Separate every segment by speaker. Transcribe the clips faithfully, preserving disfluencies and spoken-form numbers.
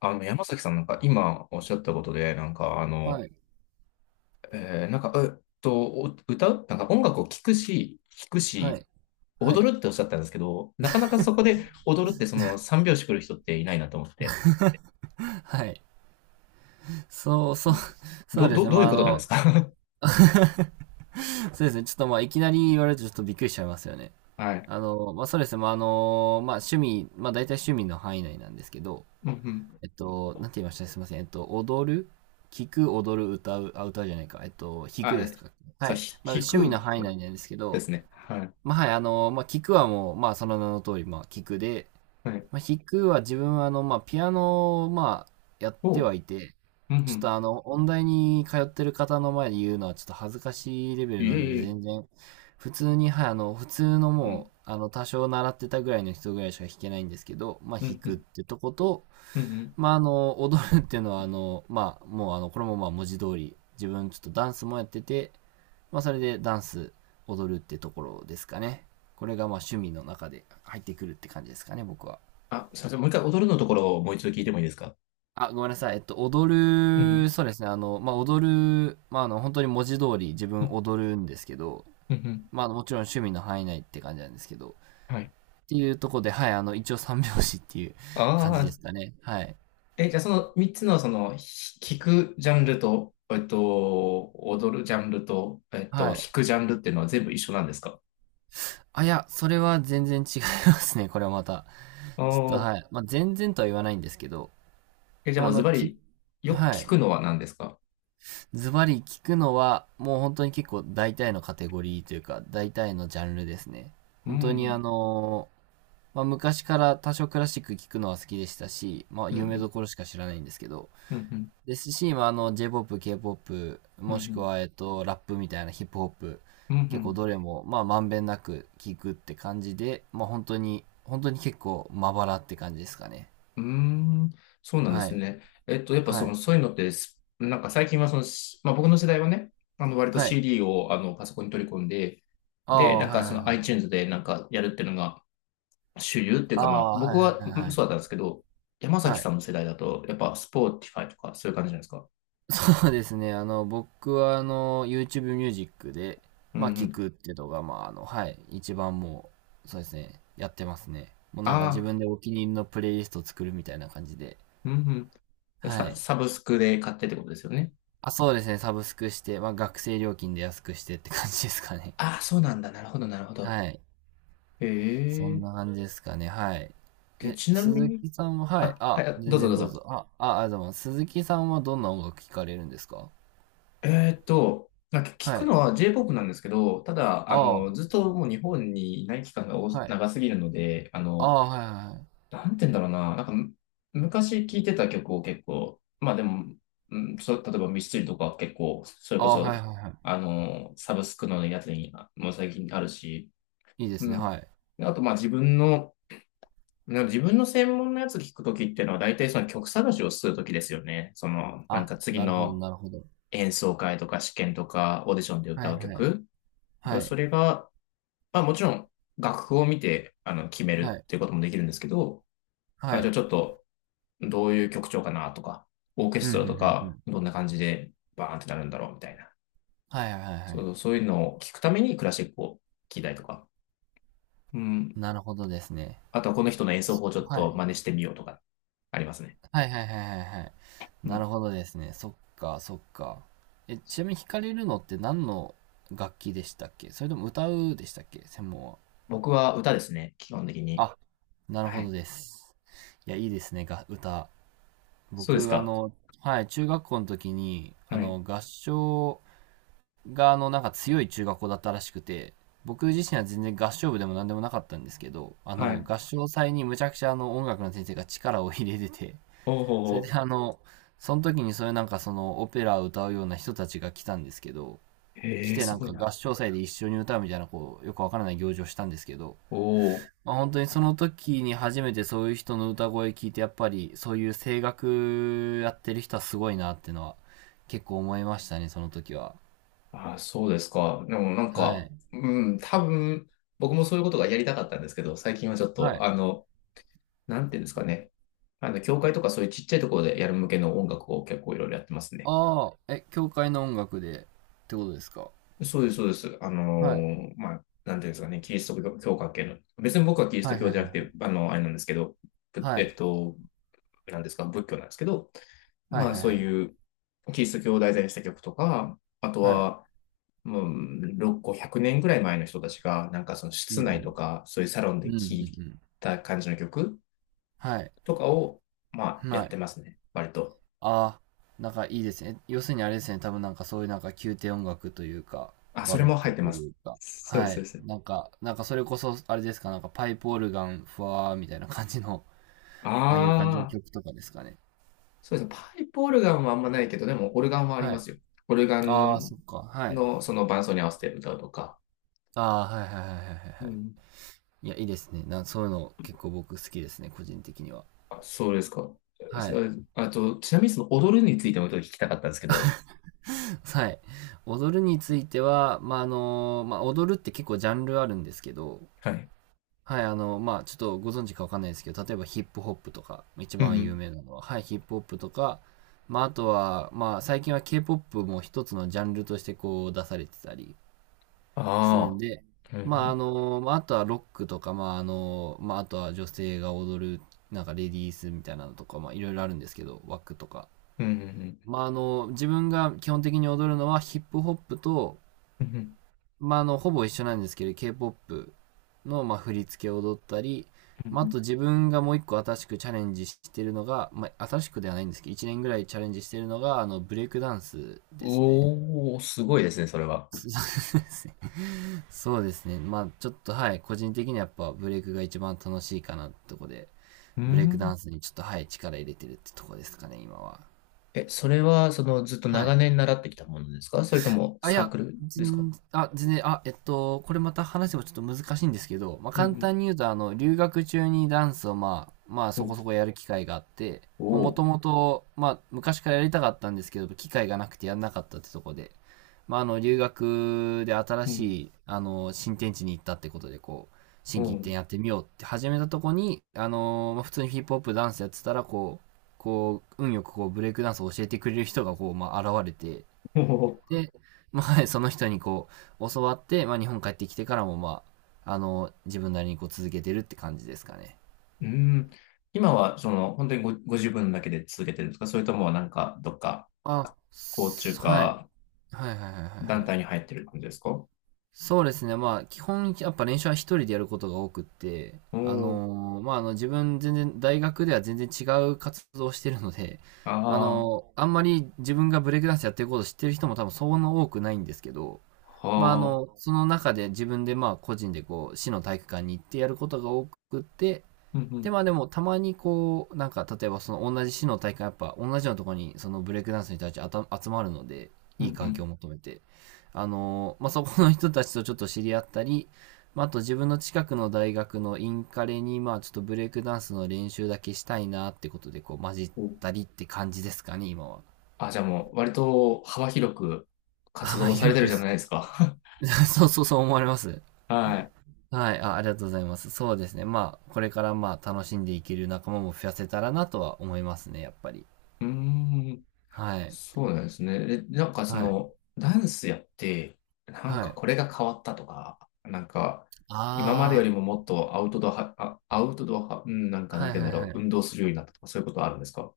Speaker 1: あの、山崎さんなんか今おっしゃったことで、なんかあの、
Speaker 2: はい、
Speaker 1: えーなんか、えっと、お歌うなんか音楽を聴くし、聴く
Speaker 2: は
Speaker 1: し、
Speaker 2: い、はい。
Speaker 1: 踊るっておっしゃったんですけど、なかなかそこで踊るってその三拍子来る人っていないなと思って。
Speaker 2: はい。そう、そう、そう
Speaker 1: ど、
Speaker 2: です
Speaker 1: ど、
Speaker 2: ね。
Speaker 1: どう
Speaker 2: ま
Speaker 1: いう
Speaker 2: あ、あ
Speaker 1: ことなんで
Speaker 2: の、
Speaker 1: すか？
Speaker 2: そうですね。ちょっとまあ、いきなり言われるとちょっとびっくりしちゃいますよね。
Speaker 1: はい。
Speaker 2: あの、まあ、そうですね。まあ、あの、まあ、趣味、まあ、大体趣味の範囲内なんですけど、
Speaker 1: うんうん。
Speaker 2: えっと、なんて言いましたすいません。えっと、踊る聞く、踊る、歌う、あ、歌うじゃないか。えっと、弾くで
Speaker 1: あ、
Speaker 2: すか。は
Speaker 1: そう、
Speaker 2: い。
Speaker 1: ひ、
Speaker 2: まあ、
Speaker 1: 弾
Speaker 2: 趣味の
Speaker 1: く
Speaker 2: 範囲内なんですけ
Speaker 1: で
Speaker 2: ど、
Speaker 1: すね。はい。
Speaker 2: まあ、はい、あの、まあ、聞くはもう、まあ、その名の通り、まあ、聞くで、
Speaker 1: はい。
Speaker 2: まあ、弾くは自分はあの、まあ、ピアノをまあ、やって
Speaker 1: お
Speaker 2: は
Speaker 1: う。ん
Speaker 2: いて、
Speaker 1: う
Speaker 2: ちょっと
Speaker 1: ん。
Speaker 2: あの、音大に通ってる方の前で言うのはちょっと恥ずかしいレベ
Speaker 1: い
Speaker 2: ル
Speaker 1: え
Speaker 2: なので、
Speaker 1: いえ。
Speaker 2: 全然、普通に、はい、あの、普通の
Speaker 1: う
Speaker 2: も
Speaker 1: ん。
Speaker 2: う、あの、多少習ってたぐらいの人ぐらいしか弾けないんですけど、まあ、
Speaker 1: う
Speaker 2: 弾
Speaker 1: んう
Speaker 2: くっ
Speaker 1: ん。
Speaker 2: てとこと、
Speaker 1: うんうん。
Speaker 2: まあ、あの、踊るっていうのは、あの、まあ、もうあの、これもまあ、文字通り、自分ちょっとダンスもやってて、まあ、それでダンス、踊るってところですかね。これがまあ、趣味の中で入ってくるって感じですかね、僕は。
Speaker 1: あ、すいません。もう一回踊るのところをもう一度聞いてもいいですか？
Speaker 2: あ、ごめんなさい。えっと、踊
Speaker 1: うんう
Speaker 2: る、
Speaker 1: ん。
Speaker 2: そうですね。あの、まあ、踊る、まあ、あの、本当に文字通り自
Speaker 1: う
Speaker 2: 分
Speaker 1: ん
Speaker 2: 踊るんですけど、
Speaker 1: うん。うん、
Speaker 2: まあ、あのもちろん趣味の範囲内って感じなんですけど、っ
Speaker 1: はい。
Speaker 2: ていうとこで、はい、あの、一応三拍子っていう感
Speaker 1: あ
Speaker 2: じで
Speaker 1: あ、
Speaker 2: すかね。はい。
Speaker 1: え、じゃあそのみっつのその、ひ聞くジャンルと、えっと、踊るジャンルと、えっと、弾
Speaker 2: はい。
Speaker 1: くジャンルっていうのは全部一緒なんですか？
Speaker 2: あ、いや、それは全然違いますね。これはまた。
Speaker 1: ああ
Speaker 2: ちょっと、
Speaker 1: ー。
Speaker 2: はい。まあ、全然とは言わないんですけど、
Speaker 1: え、じゃあ
Speaker 2: まあ、
Speaker 1: も
Speaker 2: あ
Speaker 1: うズ
Speaker 2: の、
Speaker 1: バ
Speaker 2: き、
Speaker 1: リ、よく
Speaker 2: は
Speaker 1: 聞
Speaker 2: い。
Speaker 1: くのは何ですか？
Speaker 2: ズバリ聞くのは、もう本当に結構大体のカテゴリーというか、大体のジャンルですね。
Speaker 1: う
Speaker 2: 本当にあ
Speaker 1: ん、
Speaker 2: のまあ、昔から多少クラシック聴くのは好きでしたし、まあ、
Speaker 1: うん、う
Speaker 2: 有名
Speaker 1: ん、
Speaker 2: どころしか知らないんですけど、
Speaker 1: うん、うん、
Speaker 2: ですし、まあ、あの、J-ポップ、K-ポップ、
Speaker 1: う
Speaker 2: もしく
Speaker 1: ん、
Speaker 2: は、えっと、ラップみたいなヒップホップ、
Speaker 1: うん、う
Speaker 2: 結構
Speaker 1: ん、
Speaker 2: どれも、まあ、まんべんなく聴くって感じで、まあ、本当に、本当に結構、まばらって感じですかね。
Speaker 1: うーん、そうなんで
Speaker 2: は
Speaker 1: す
Speaker 2: い。
Speaker 1: ね。えっと、やっぱ
Speaker 2: は
Speaker 1: その、
Speaker 2: い。
Speaker 1: そういうのってす、なんか最近はその、しまあ僕の世代はね、あの、割と
Speaker 2: はい。
Speaker 1: シーディー をあの、パソコンに取り込んで、
Speaker 2: あ
Speaker 1: で、
Speaker 2: あ、
Speaker 1: なん
Speaker 2: は
Speaker 1: か
Speaker 2: いは
Speaker 1: そ
Speaker 2: い
Speaker 1: の
Speaker 2: はい。
Speaker 1: iTunes でなんかやるっていうのが、主流っていう
Speaker 2: あ
Speaker 1: か、まあ、
Speaker 2: あ、
Speaker 1: 僕
Speaker 2: はいはい
Speaker 1: は
Speaker 2: はい
Speaker 1: う
Speaker 2: は
Speaker 1: ん、そうだ
Speaker 2: い。
Speaker 1: ったんですけど、山崎
Speaker 2: はい。
Speaker 1: さんの世代だと、やっぱ、スポーティファイとか、そういう感じじゃないですか。
Speaker 2: そうですね。あの、僕はあの、YouTube ミュージックで、
Speaker 1: うん
Speaker 2: まあ、
Speaker 1: う
Speaker 2: 聞
Speaker 1: ん。
Speaker 2: くっていうのが、まあ、あの、はい、一番もう、そうですね、やってますね。もうなんか自
Speaker 1: ああ、
Speaker 2: 分でお気に入りのプレイリストを作るみたいな感じで。
Speaker 1: うんうん、
Speaker 2: は
Speaker 1: サ。
Speaker 2: い。
Speaker 1: サブスクで買ってってことですよね。
Speaker 2: あ、そうですね、サブスクして、まあ、学生料金で安くしてって感じですかね。
Speaker 1: ああ、そうなんだ。なるほど、なるほ ど。
Speaker 2: はい。
Speaker 1: へ
Speaker 2: そん
Speaker 1: え。
Speaker 2: な感じですかね、はい。
Speaker 1: で、
Speaker 2: え、
Speaker 1: ちなみ
Speaker 2: 鈴
Speaker 1: に、
Speaker 2: 木さんは、はい。
Speaker 1: あ、はい、
Speaker 2: あ、
Speaker 1: あ、ど
Speaker 2: 全
Speaker 1: うぞど
Speaker 2: 然
Speaker 1: う
Speaker 2: どう
Speaker 1: ぞ。
Speaker 2: ぞ。あ、あ、あ、でも、鈴木さんはどんな音楽聴かれるんですか？
Speaker 1: えーっと、なんか聞
Speaker 2: は
Speaker 1: く
Speaker 2: い。
Speaker 1: のは J-ポップ なんですけど、ただ、あ
Speaker 2: ああ、
Speaker 1: の、ずっともう日本にいない期間が多
Speaker 2: はい。
Speaker 1: 長すぎるので、あ
Speaker 2: あ
Speaker 1: の、
Speaker 2: あ、はいはいはい。
Speaker 1: なんて言うんだろうな。なんかむ、昔聴いてた曲を結構、まあでも、うん、そう、例えばミスチルとかは結構、それ
Speaker 2: あ
Speaker 1: こ
Speaker 2: あ、はい
Speaker 1: そ、
Speaker 2: はいはい。
Speaker 1: あの、サブスクのやつにあ、もう最近あるし、
Speaker 2: いいです
Speaker 1: う
Speaker 2: ね、
Speaker 1: ん。
Speaker 2: はい。
Speaker 1: であと、まあ自分の、な自分の専門のやつ聞くときっていうのは、大体その曲探しをするときですよね。その、なん
Speaker 2: あ、
Speaker 1: か次
Speaker 2: なるほど
Speaker 1: の
Speaker 2: なるほど。
Speaker 1: 演奏会とか試験とかオーディションで
Speaker 2: は
Speaker 1: 歌
Speaker 2: い
Speaker 1: う
Speaker 2: はい。
Speaker 1: 曲。で
Speaker 2: は
Speaker 1: そ
Speaker 2: い。
Speaker 1: れが、まあもちろん楽譜を見て、あの、決め
Speaker 2: は
Speaker 1: る
Speaker 2: い。
Speaker 1: っていうこともできるんですけど、
Speaker 2: は
Speaker 1: あ、じゃ
Speaker 2: い。
Speaker 1: あちょっと、どういう曲調かなとか、オーケ
Speaker 2: ふ
Speaker 1: スト
Speaker 2: ん
Speaker 1: ラ
Speaker 2: ふん
Speaker 1: と
Speaker 2: ふんふ
Speaker 1: か、
Speaker 2: ん。
Speaker 1: どんな感じでバーンってなるんだろうみたいな。
Speaker 2: はいはいはいは
Speaker 1: そ
Speaker 2: い。
Speaker 1: う、そういうのを聞くためにクラシックを聴いたりとか。うん。
Speaker 2: なるほどですね。
Speaker 1: あとはこの人の演奏法をちょっ
Speaker 2: はい。
Speaker 1: と真似してみようとか、ありますね。
Speaker 2: はいはいはいはいはいう
Speaker 1: う
Speaker 2: んふんふんふんはいはいはいはいな
Speaker 1: ん。
Speaker 2: るほどですね。そっかそっか。え、ちなみに弾かれるのって何の楽器でしたっけ？それとも歌うでしたっけ？専門は。
Speaker 1: 僕は歌ですね、基本的に。
Speaker 2: あ、なる
Speaker 1: は
Speaker 2: ほど
Speaker 1: い。
Speaker 2: です。いや、いいですね、が歌。
Speaker 1: そうです
Speaker 2: 僕あ
Speaker 1: か。
Speaker 2: のはい、中学校の時に、あ
Speaker 1: はい。
Speaker 2: の、合唱があのなんか強い中学校だったらしくて、僕自身は全然合唱部でも何でもなかったんですけど、あ
Speaker 1: は
Speaker 2: の
Speaker 1: い。
Speaker 2: 合唱祭にむちゃくちゃあの音楽の先生が力を入れてて、
Speaker 1: お
Speaker 2: そ
Speaker 1: お
Speaker 2: れ
Speaker 1: お、
Speaker 2: であの、その時にそういうなんかそのオペラを歌うような人たちが来たんですけど、来
Speaker 1: へえ、
Speaker 2: て
Speaker 1: す
Speaker 2: なん
Speaker 1: ごい
Speaker 2: か合
Speaker 1: な。
Speaker 2: 唱祭で一緒に歌うみたいなこう、よくわからない行事をしたんですけど、
Speaker 1: おお。
Speaker 2: まあ、本当にその時に初めてそういう人の歌声聞いて、やっぱりそういう声楽やってる人はすごいなっていうのは結構思いましたね、その時は。
Speaker 1: ああ、そうですか。でもなん
Speaker 2: は
Speaker 1: か、
Speaker 2: い。
Speaker 1: うん、多分、僕もそういうことがやりたかったんですけど、最近はちょっ
Speaker 2: は
Speaker 1: と、
Speaker 2: い。
Speaker 1: あの、なんていうんですかね。あの、教会とかそういうちっちゃいところでやる向けの音楽を結構いろいろやってますね。
Speaker 2: ああ、え、教会の音楽でってことですか？
Speaker 1: そうです、そうです。あの
Speaker 2: はい。
Speaker 1: ー、まあ、なんていうんですかね、キリスト教教会系の。別に僕はキリス
Speaker 2: は
Speaker 1: ト
Speaker 2: い
Speaker 1: 教
Speaker 2: はい
Speaker 1: じゃ
Speaker 2: は
Speaker 1: なくて、
Speaker 2: い。
Speaker 1: あの、あれなんですけど、ぶ
Speaker 2: は
Speaker 1: え
Speaker 2: い。
Speaker 1: っと、なんですか、仏教なんですけど、
Speaker 2: はい
Speaker 1: まあ、
Speaker 2: はい
Speaker 1: そ
Speaker 2: は
Speaker 1: う
Speaker 2: い。
Speaker 1: いうキリスト教を題材にした曲とか、あと
Speaker 2: はい。
Speaker 1: は、もう、ろっこ、ゼロ ゼロねんぐらい前の人たちが、なんかその
Speaker 2: う
Speaker 1: 室内
Speaker 2: ん
Speaker 1: とか、そういうサロン
Speaker 2: う
Speaker 1: で
Speaker 2: ん。うんう
Speaker 1: 聴い
Speaker 2: んうん。
Speaker 1: た感じの曲
Speaker 2: はい。
Speaker 1: とかを、まあ、や
Speaker 2: は
Speaker 1: って
Speaker 2: い。
Speaker 1: ますね、割と。
Speaker 2: ああ、なんかいいですね。要するにあれですね。多分なんかそういうなんか宮廷音楽というか、
Speaker 1: あ、
Speaker 2: バ
Speaker 1: それ
Speaker 2: ロッ
Speaker 1: も入
Speaker 2: ク
Speaker 1: って
Speaker 2: と
Speaker 1: ま
Speaker 2: い
Speaker 1: す。
Speaker 2: うか。
Speaker 1: そうで
Speaker 2: は
Speaker 1: す、そう
Speaker 2: い。
Speaker 1: です。
Speaker 2: なんか、なんかそれこそあれですか。なんかパイプオルガン、ふわーみたいな感じの、ああいう感じの
Speaker 1: ああ、
Speaker 2: 曲とかですかね。
Speaker 1: そうですね。パイプオルガンはあんまないけど、でもオルガンはあり
Speaker 2: は
Speaker 1: ま
Speaker 2: い。
Speaker 1: すよ。オルガ
Speaker 2: ああ、
Speaker 1: ン
Speaker 2: そっか。はい。
Speaker 1: のその伴奏に合わせて歌うとか。
Speaker 2: ああ、はいはいはいはいはい
Speaker 1: う
Speaker 2: はい。
Speaker 1: ん。
Speaker 2: いや、いいですね。な、そういうの結構僕好きですね。個人的には。
Speaker 1: あ、そうですか。
Speaker 2: は
Speaker 1: す
Speaker 2: い。
Speaker 1: ああと、ちなみにその踊るについてもちょっと聞きたかったんですけど。
Speaker 2: はい。踊るについては、まあ、あの、まあ、踊るって結構ジャンルあるんですけど、
Speaker 1: はい。
Speaker 2: はい、あの、まあ、ちょっとご存知かわかんないですけど、例えばヒップホップとか、一
Speaker 1: うんう
Speaker 2: 番有
Speaker 1: ん。
Speaker 2: 名なのは、はい、ヒップホップとか、まあ、あとは、まあ、最近は K-ポップ も一つのジャンルとしてこう出されてたりするん
Speaker 1: あ
Speaker 2: で、
Speaker 1: あ、う
Speaker 2: まあ、あ
Speaker 1: ん、
Speaker 2: の、まあ、あとはロックとか、まあ、あの、まあ、あとは女性が踊る、なんかレディースみたいなのとか、まあ、いろいろあるんですけど、ワックとか。
Speaker 1: うん、うん、うん。
Speaker 2: まあ、あの、自分が基本的に踊るのはヒップホップと、
Speaker 1: うん
Speaker 2: まあ、あの、ほぼ一緒なんですけど、K-ポップ の、まあ、振り付けを踊ったり、
Speaker 1: うん
Speaker 2: まあ、
Speaker 1: う
Speaker 2: あ
Speaker 1: ん、
Speaker 2: と自分がもう一個新しくチャレンジしてるのが、まあ、新しくではないんですけど、いちねんぐらいチャレンジしてるのが、あの、ブレイクダンスですね。
Speaker 1: おおー、すごいですね、それは。
Speaker 2: そうですね。そうですね。まあ、ちょっと、はい、個人的にはやっぱブレイクが一番楽しいかなってとこで、
Speaker 1: う
Speaker 2: ブレイクダ
Speaker 1: ん。
Speaker 2: ンスにちょっと、はい、力入れてるってとこですかね、今は。
Speaker 1: え、それは、その、ずっと
Speaker 2: は
Speaker 1: 長
Speaker 2: い。
Speaker 1: 年習ってきたものですか？それとも
Speaker 2: あ、い
Speaker 1: サー
Speaker 2: や、
Speaker 1: クルですか？
Speaker 2: 全あ、全然、あ、えっと、これまた話せばちょっと難しいんですけど、まあ、
Speaker 1: う
Speaker 2: 簡
Speaker 1: ん
Speaker 2: 単に言うと、あの、留学中にダンスを、まあ、まあ、
Speaker 1: う
Speaker 2: そこ
Speaker 1: ん。
Speaker 2: そこやる機会があって、
Speaker 1: お
Speaker 2: もと
Speaker 1: お、
Speaker 2: もと、まあ、昔からやりたかったんですけど、機会がなくてやんなかったってとこで、まあ、あの、留学で新
Speaker 1: うん、
Speaker 2: しい、あの、新天地に行ったってことで、こう、
Speaker 1: う
Speaker 2: 新規一転
Speaker 1: ん、
Speaker 2: やってみようって始めたとこに、あのーまあ普通にヒップホップダンスやってたら、こう、こう、運よくこう、ブレイクダンスを教えてくれる人が、こう、まあ、現れて、
Speaker 1: おー、
Speaker 2: で、まあ、その人にこう、教わって、まあ、日本帰ってきてからも、まあ、あの、自分なりにこう続けてるって感じですかね。
Speaker 1: うん。今は、その、本当にご、ご自分だけで続けてるんですか？それとも、なんか、どっか、
Speaker 2: あ、
Speaker 1: 校中
Speaker 2: すはい。
Speaker 1: か、
Speaker 2: はいはいはいはいは
Speaker 1: 団
Speaker 2: い。
Speaker 1: 体に入ってる感じですか？お
Speaker 2: そうですね。まあ、基本、やっぱ練習は一人でやることが多くって、
Speaker 1: お
Speaker 2: あ
Speaker 1: ー、
Speaker 2: のーまあ、あの、自分全然、大学では全然違う活動をしてるので、あ
Speaker 1: ああ、
Speaker 2: のーあんまり自分がブレイクダンスやってることを知ってる人も多分そんな多くないんですけど、
Speaker 1: は
Speaker 2: まあ、あ
Speaker 1: あ、
Speaker 2: の、その中で自分でまあ、個人でこう、市の体育館に行ってやることが多くって、
Speaker 1: うん、う
Speaker 2: で、
Speaker 1: ん、
Speaker 2: まあでも、たまにこう、なんか、例えばその同じ市の大会、やっぱ同じようなところに、そのブレイクダンスの人たちあた集まるので、
Speaker 1: う
Speaker 2: いい環境
Speaker 1: ん、
Speaker 2: を求めて、あのーまあそこの人たちとちょっと知り合ったり、まああと自分の近くの大学のインカレに、まあちょっとブレイクダンスの練習だけしたいなってことで、こう、混じっ
Speaker 1: うん。
Speaker 2: た
Speaker 1: お、
Speaker 2: りって感じですかね、今は。
Speaker 1: あ、じゃあもう、割と幅広く活
Speaker 2: あ、ま
Speaker 1: 動さ
Speaker 2: あ
Speaker 1: れ
Speaker 2: よ
Speaker 1: てる
Speaker 2: く
Speaker 1: じゃ
Speaker 2: す、
Speaker 1: ないですか。
Speaker 2: そうそうそう思われます。
Speaker 1: はい。
Speaker 2: はい、あ、ありがとうございます。そうですね。まあ、これからまあ、楽しんでいける仲間も増やせたらなとは思いますね、やっぱり。
Speaker 1: うーん。
Speaker 2: はい。
Speaker 1: そうなんですね。え、なんかそ
Speaker 2: はい。
Speaker 1: の、ダンスやって、なん
Speaker 2: は
Speaker 1: か
Speaker 2: い。
Speaker 1: これが変わったとか、なんか、今までよ
Speaker 2: あ
Speaker 1: りももっとアウトドアは、あ、アウトドア派、うん、なん
Speaker 2: あ、
Speaker 1: かな
Speaker 2: は
Speaker 1: んて
Speaker 2: い
Speaker 1: 言
Speaker 2: は
Speaker 1: うん
Speaker 2: い
Speaker 1: だろ
Speaker 2: は
Speaker 1: う、運
Speaker 2: い。
Speaker 1: 動するようになったとか、そういうことはあるんですか？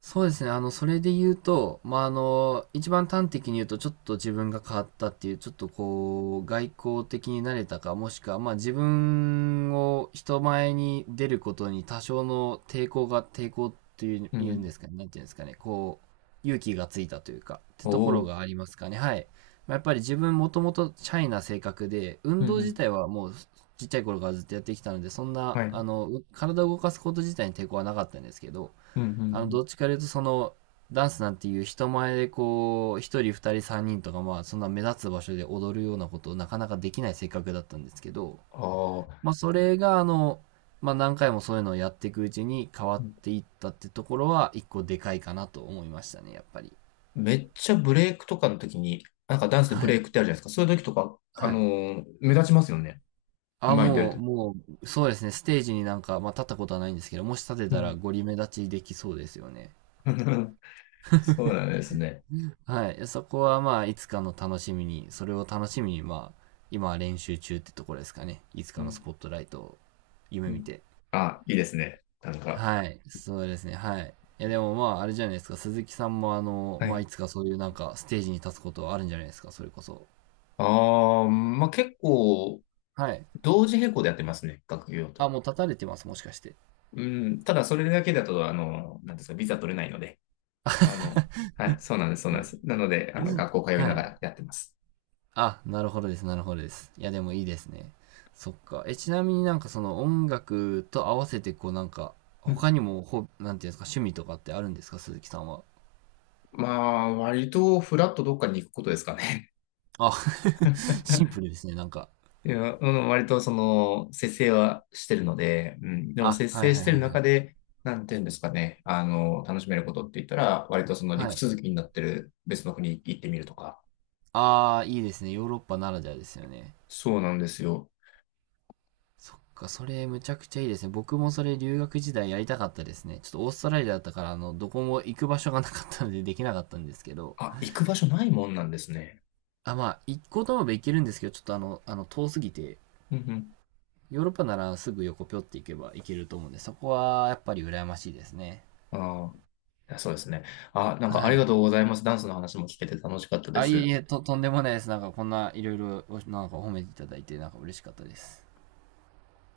Speaker 2: そうですね。あの、それで言うと、まあ、あの、一番端的に言うと、ちょっと自分が変わったっていう、ちょっとこう、外交的になれたか、もしくは、まあ、自分を人前に出ることに多少の抵抗が、抵抗っていう、
Speaker 1: う
Speaker 2: 言うん
Speaker 1: ん。
Speaker 2: ですかね。なんていうんですかね。こう、勇気がついたというか、って
Speaker 1: お
Speaker 2: とこ
Speaker 1: お
Speaker 2: ろ
Speaker 1: ー、
Speaker 2: がありますかね。はい。まあ、やっぱり自分もともとシャイな性格で、
Speaker 1: う
Speaker 2: 運
Speaker 1: ん
Speaker 2: 動
Speaker 1: う
Speaker 2: 自
Speaker 1: ん。
Speaker 2: 体はもう、ちっちゃい頃からずっとやってきたので、そんな、
Speaker 1: はい。う
Speaker 2: あ
Speaker 1: ん
Speaker 2: の、体を動かすこと自体に抵抗はなかったんですけど、
Speaker 1: うんう
Speaker 2: あの、
Speaker 1: ん、
Speaker 2: どっちかというとその、ダンスなんていう人前でこう、一人二人三人とかまあ、そんな目立つ場所で踊るようなことをなかなかできない性格だったんですけど、
Speaker 1: ああ、
Speaker 2: まあそれがあの、まあ何回もそういうのをやっていくうちに変わっていったってところは一個でかいかなと思いましたね、やっぱり。
Speaker 1: めっちゃブレイクとかの時に、なんかダンスでブ
Speaker 2: は
Speaker 1: レ
Speaker 2: い。
Speaker 1: イクってあるじゃないですか。そういう時とか、あ
Speaker 2: は
Speaker 1: の
Speaker 2: い。
Speaker 1: ー目立ちますよね。
Speaker 2: あ、
Speaker 1: 前に出る
Speaker 2: もう、
Speaker 1: と。
Speaker 2: もう、そうですね、ステージになんか、まあ立ったことはないんですけど、もし立て
Speaker 1: う
Speaker 2: たら
Speaker 1: ん。
Speaker 2: ゴリ目立ちできそうですよね。
Speaker 1: そうなんですね。
Speaker 2: はい。そこはまあ、いつかの楽しみに、それを楽しみに、まあ、今は練習中ってところですかね。いつ
Speaker 1: う
Speaker 2: かのス
Speaker 1: ん、
Speaker 2: ポットライトを
Speaker 1: う
Speaker 2: 夢見
Speaker 1: ん。
Speaker 2: て。
Speaker 1: あ、いいですね。なんか。
Speaker 2: はい。そうですね。はい。いや、でもまあ、あれじゃないですか。鈴木さんもあの、
Speaker 1: は
Speaker 2: まあ、
Speaker 1: い。
Speaker 2: いつかそういうなんか、ステージに立つことはあるんじゃないですか。それこそ。
Speaker 1: ああ、まあ、結構、
Speaker 2: はい。
Speaker 1: 同時並行でやってますね、学業
Speaker 2: あ、
Speaker 1: と。
Speaker 2: もう立たれてます。もしかして。
Speaker 1: うん、ただ、それだけだと、あの、なんですか、ビザ取れないので、あの、はい、そうなんです、そうなんです。なので、あの、学校通い
Speaker 2: は
Speaker 1: なが
Speaker 2: い。
Speaker 1: らやってます。
Speaker 2: あ、なるほどです。なるほどです。いや、でもいいですね。そっか。え、ちなみになんかその音楽と合わせて、こうなんか、
Speaker 1: うん。
Speaker 2: 他にも、ほ、なんていうんですか、趣味とかってあるんですか、鈴木さんは。
Speaker 1: まあ、割と、フラットどっかに行くことですかね。
Speaker 2: あ、シンプルですね、なんか。
Speaker 1: いや、うん、割と、その、節制はしてるので、うん、でも、
Speaker 2: あ、
Speaker 1: 節
Speaker 2: はい
Speaker 1: 制
Speaker 2: は
Speaker 1: し
Speaker 2: いは
Speaker 1: て
Speaker 2: い
Speaker 1: る
Speaker 2: は
Speaker 1: 中
Speaker 2: い。
Speaker 1: で、なんていうんですかね、あの、楽しめることって言ったら、割とその
Speaker 2: は
Speaker 1: 陸
Speaker 2: い。
Speaker 1: 続きになってる別の国行ってみるとか。
Speaker 2: ああ、いいですね。ヨーロッパならではですよね。
Speaker 1: そうなんですよ。
Speaker 2: そっか、それむちゃくちゃいいですね。僕もそれ留学時代やりたかったですね。ちょっとオーストラリアだったから、あの、どこも行く場所がなかったのでできなかったんですけど。
Speaker 1: あ、行く場所ないもんなんですね。
Speaker 2: あ、まあ、行こうと思えば行けるんですけど、ちょっとあの、あの、遠すぎて、
Speaker 1: うん
Speaker 2: ヨーロッパならすぐ横ぴょって行けば行けると思うんで、そこはやっぱり羨ましいですね。
Speaker 1: うん。ああ、いや、そうですね。あ、なんか
Speaker 2: は
Speaker 1: ありが
Speaker 2: い。
Speaker 1: とうございます。ダンスの話も聞けて楽しかったで
Speaker 2: あ、いえ
Speaker 1: す。
Speaker 2: いえ、と、とんでもないです。なんかこんないろいろ、なんか褒めていただいて、なんか嬉しかったです。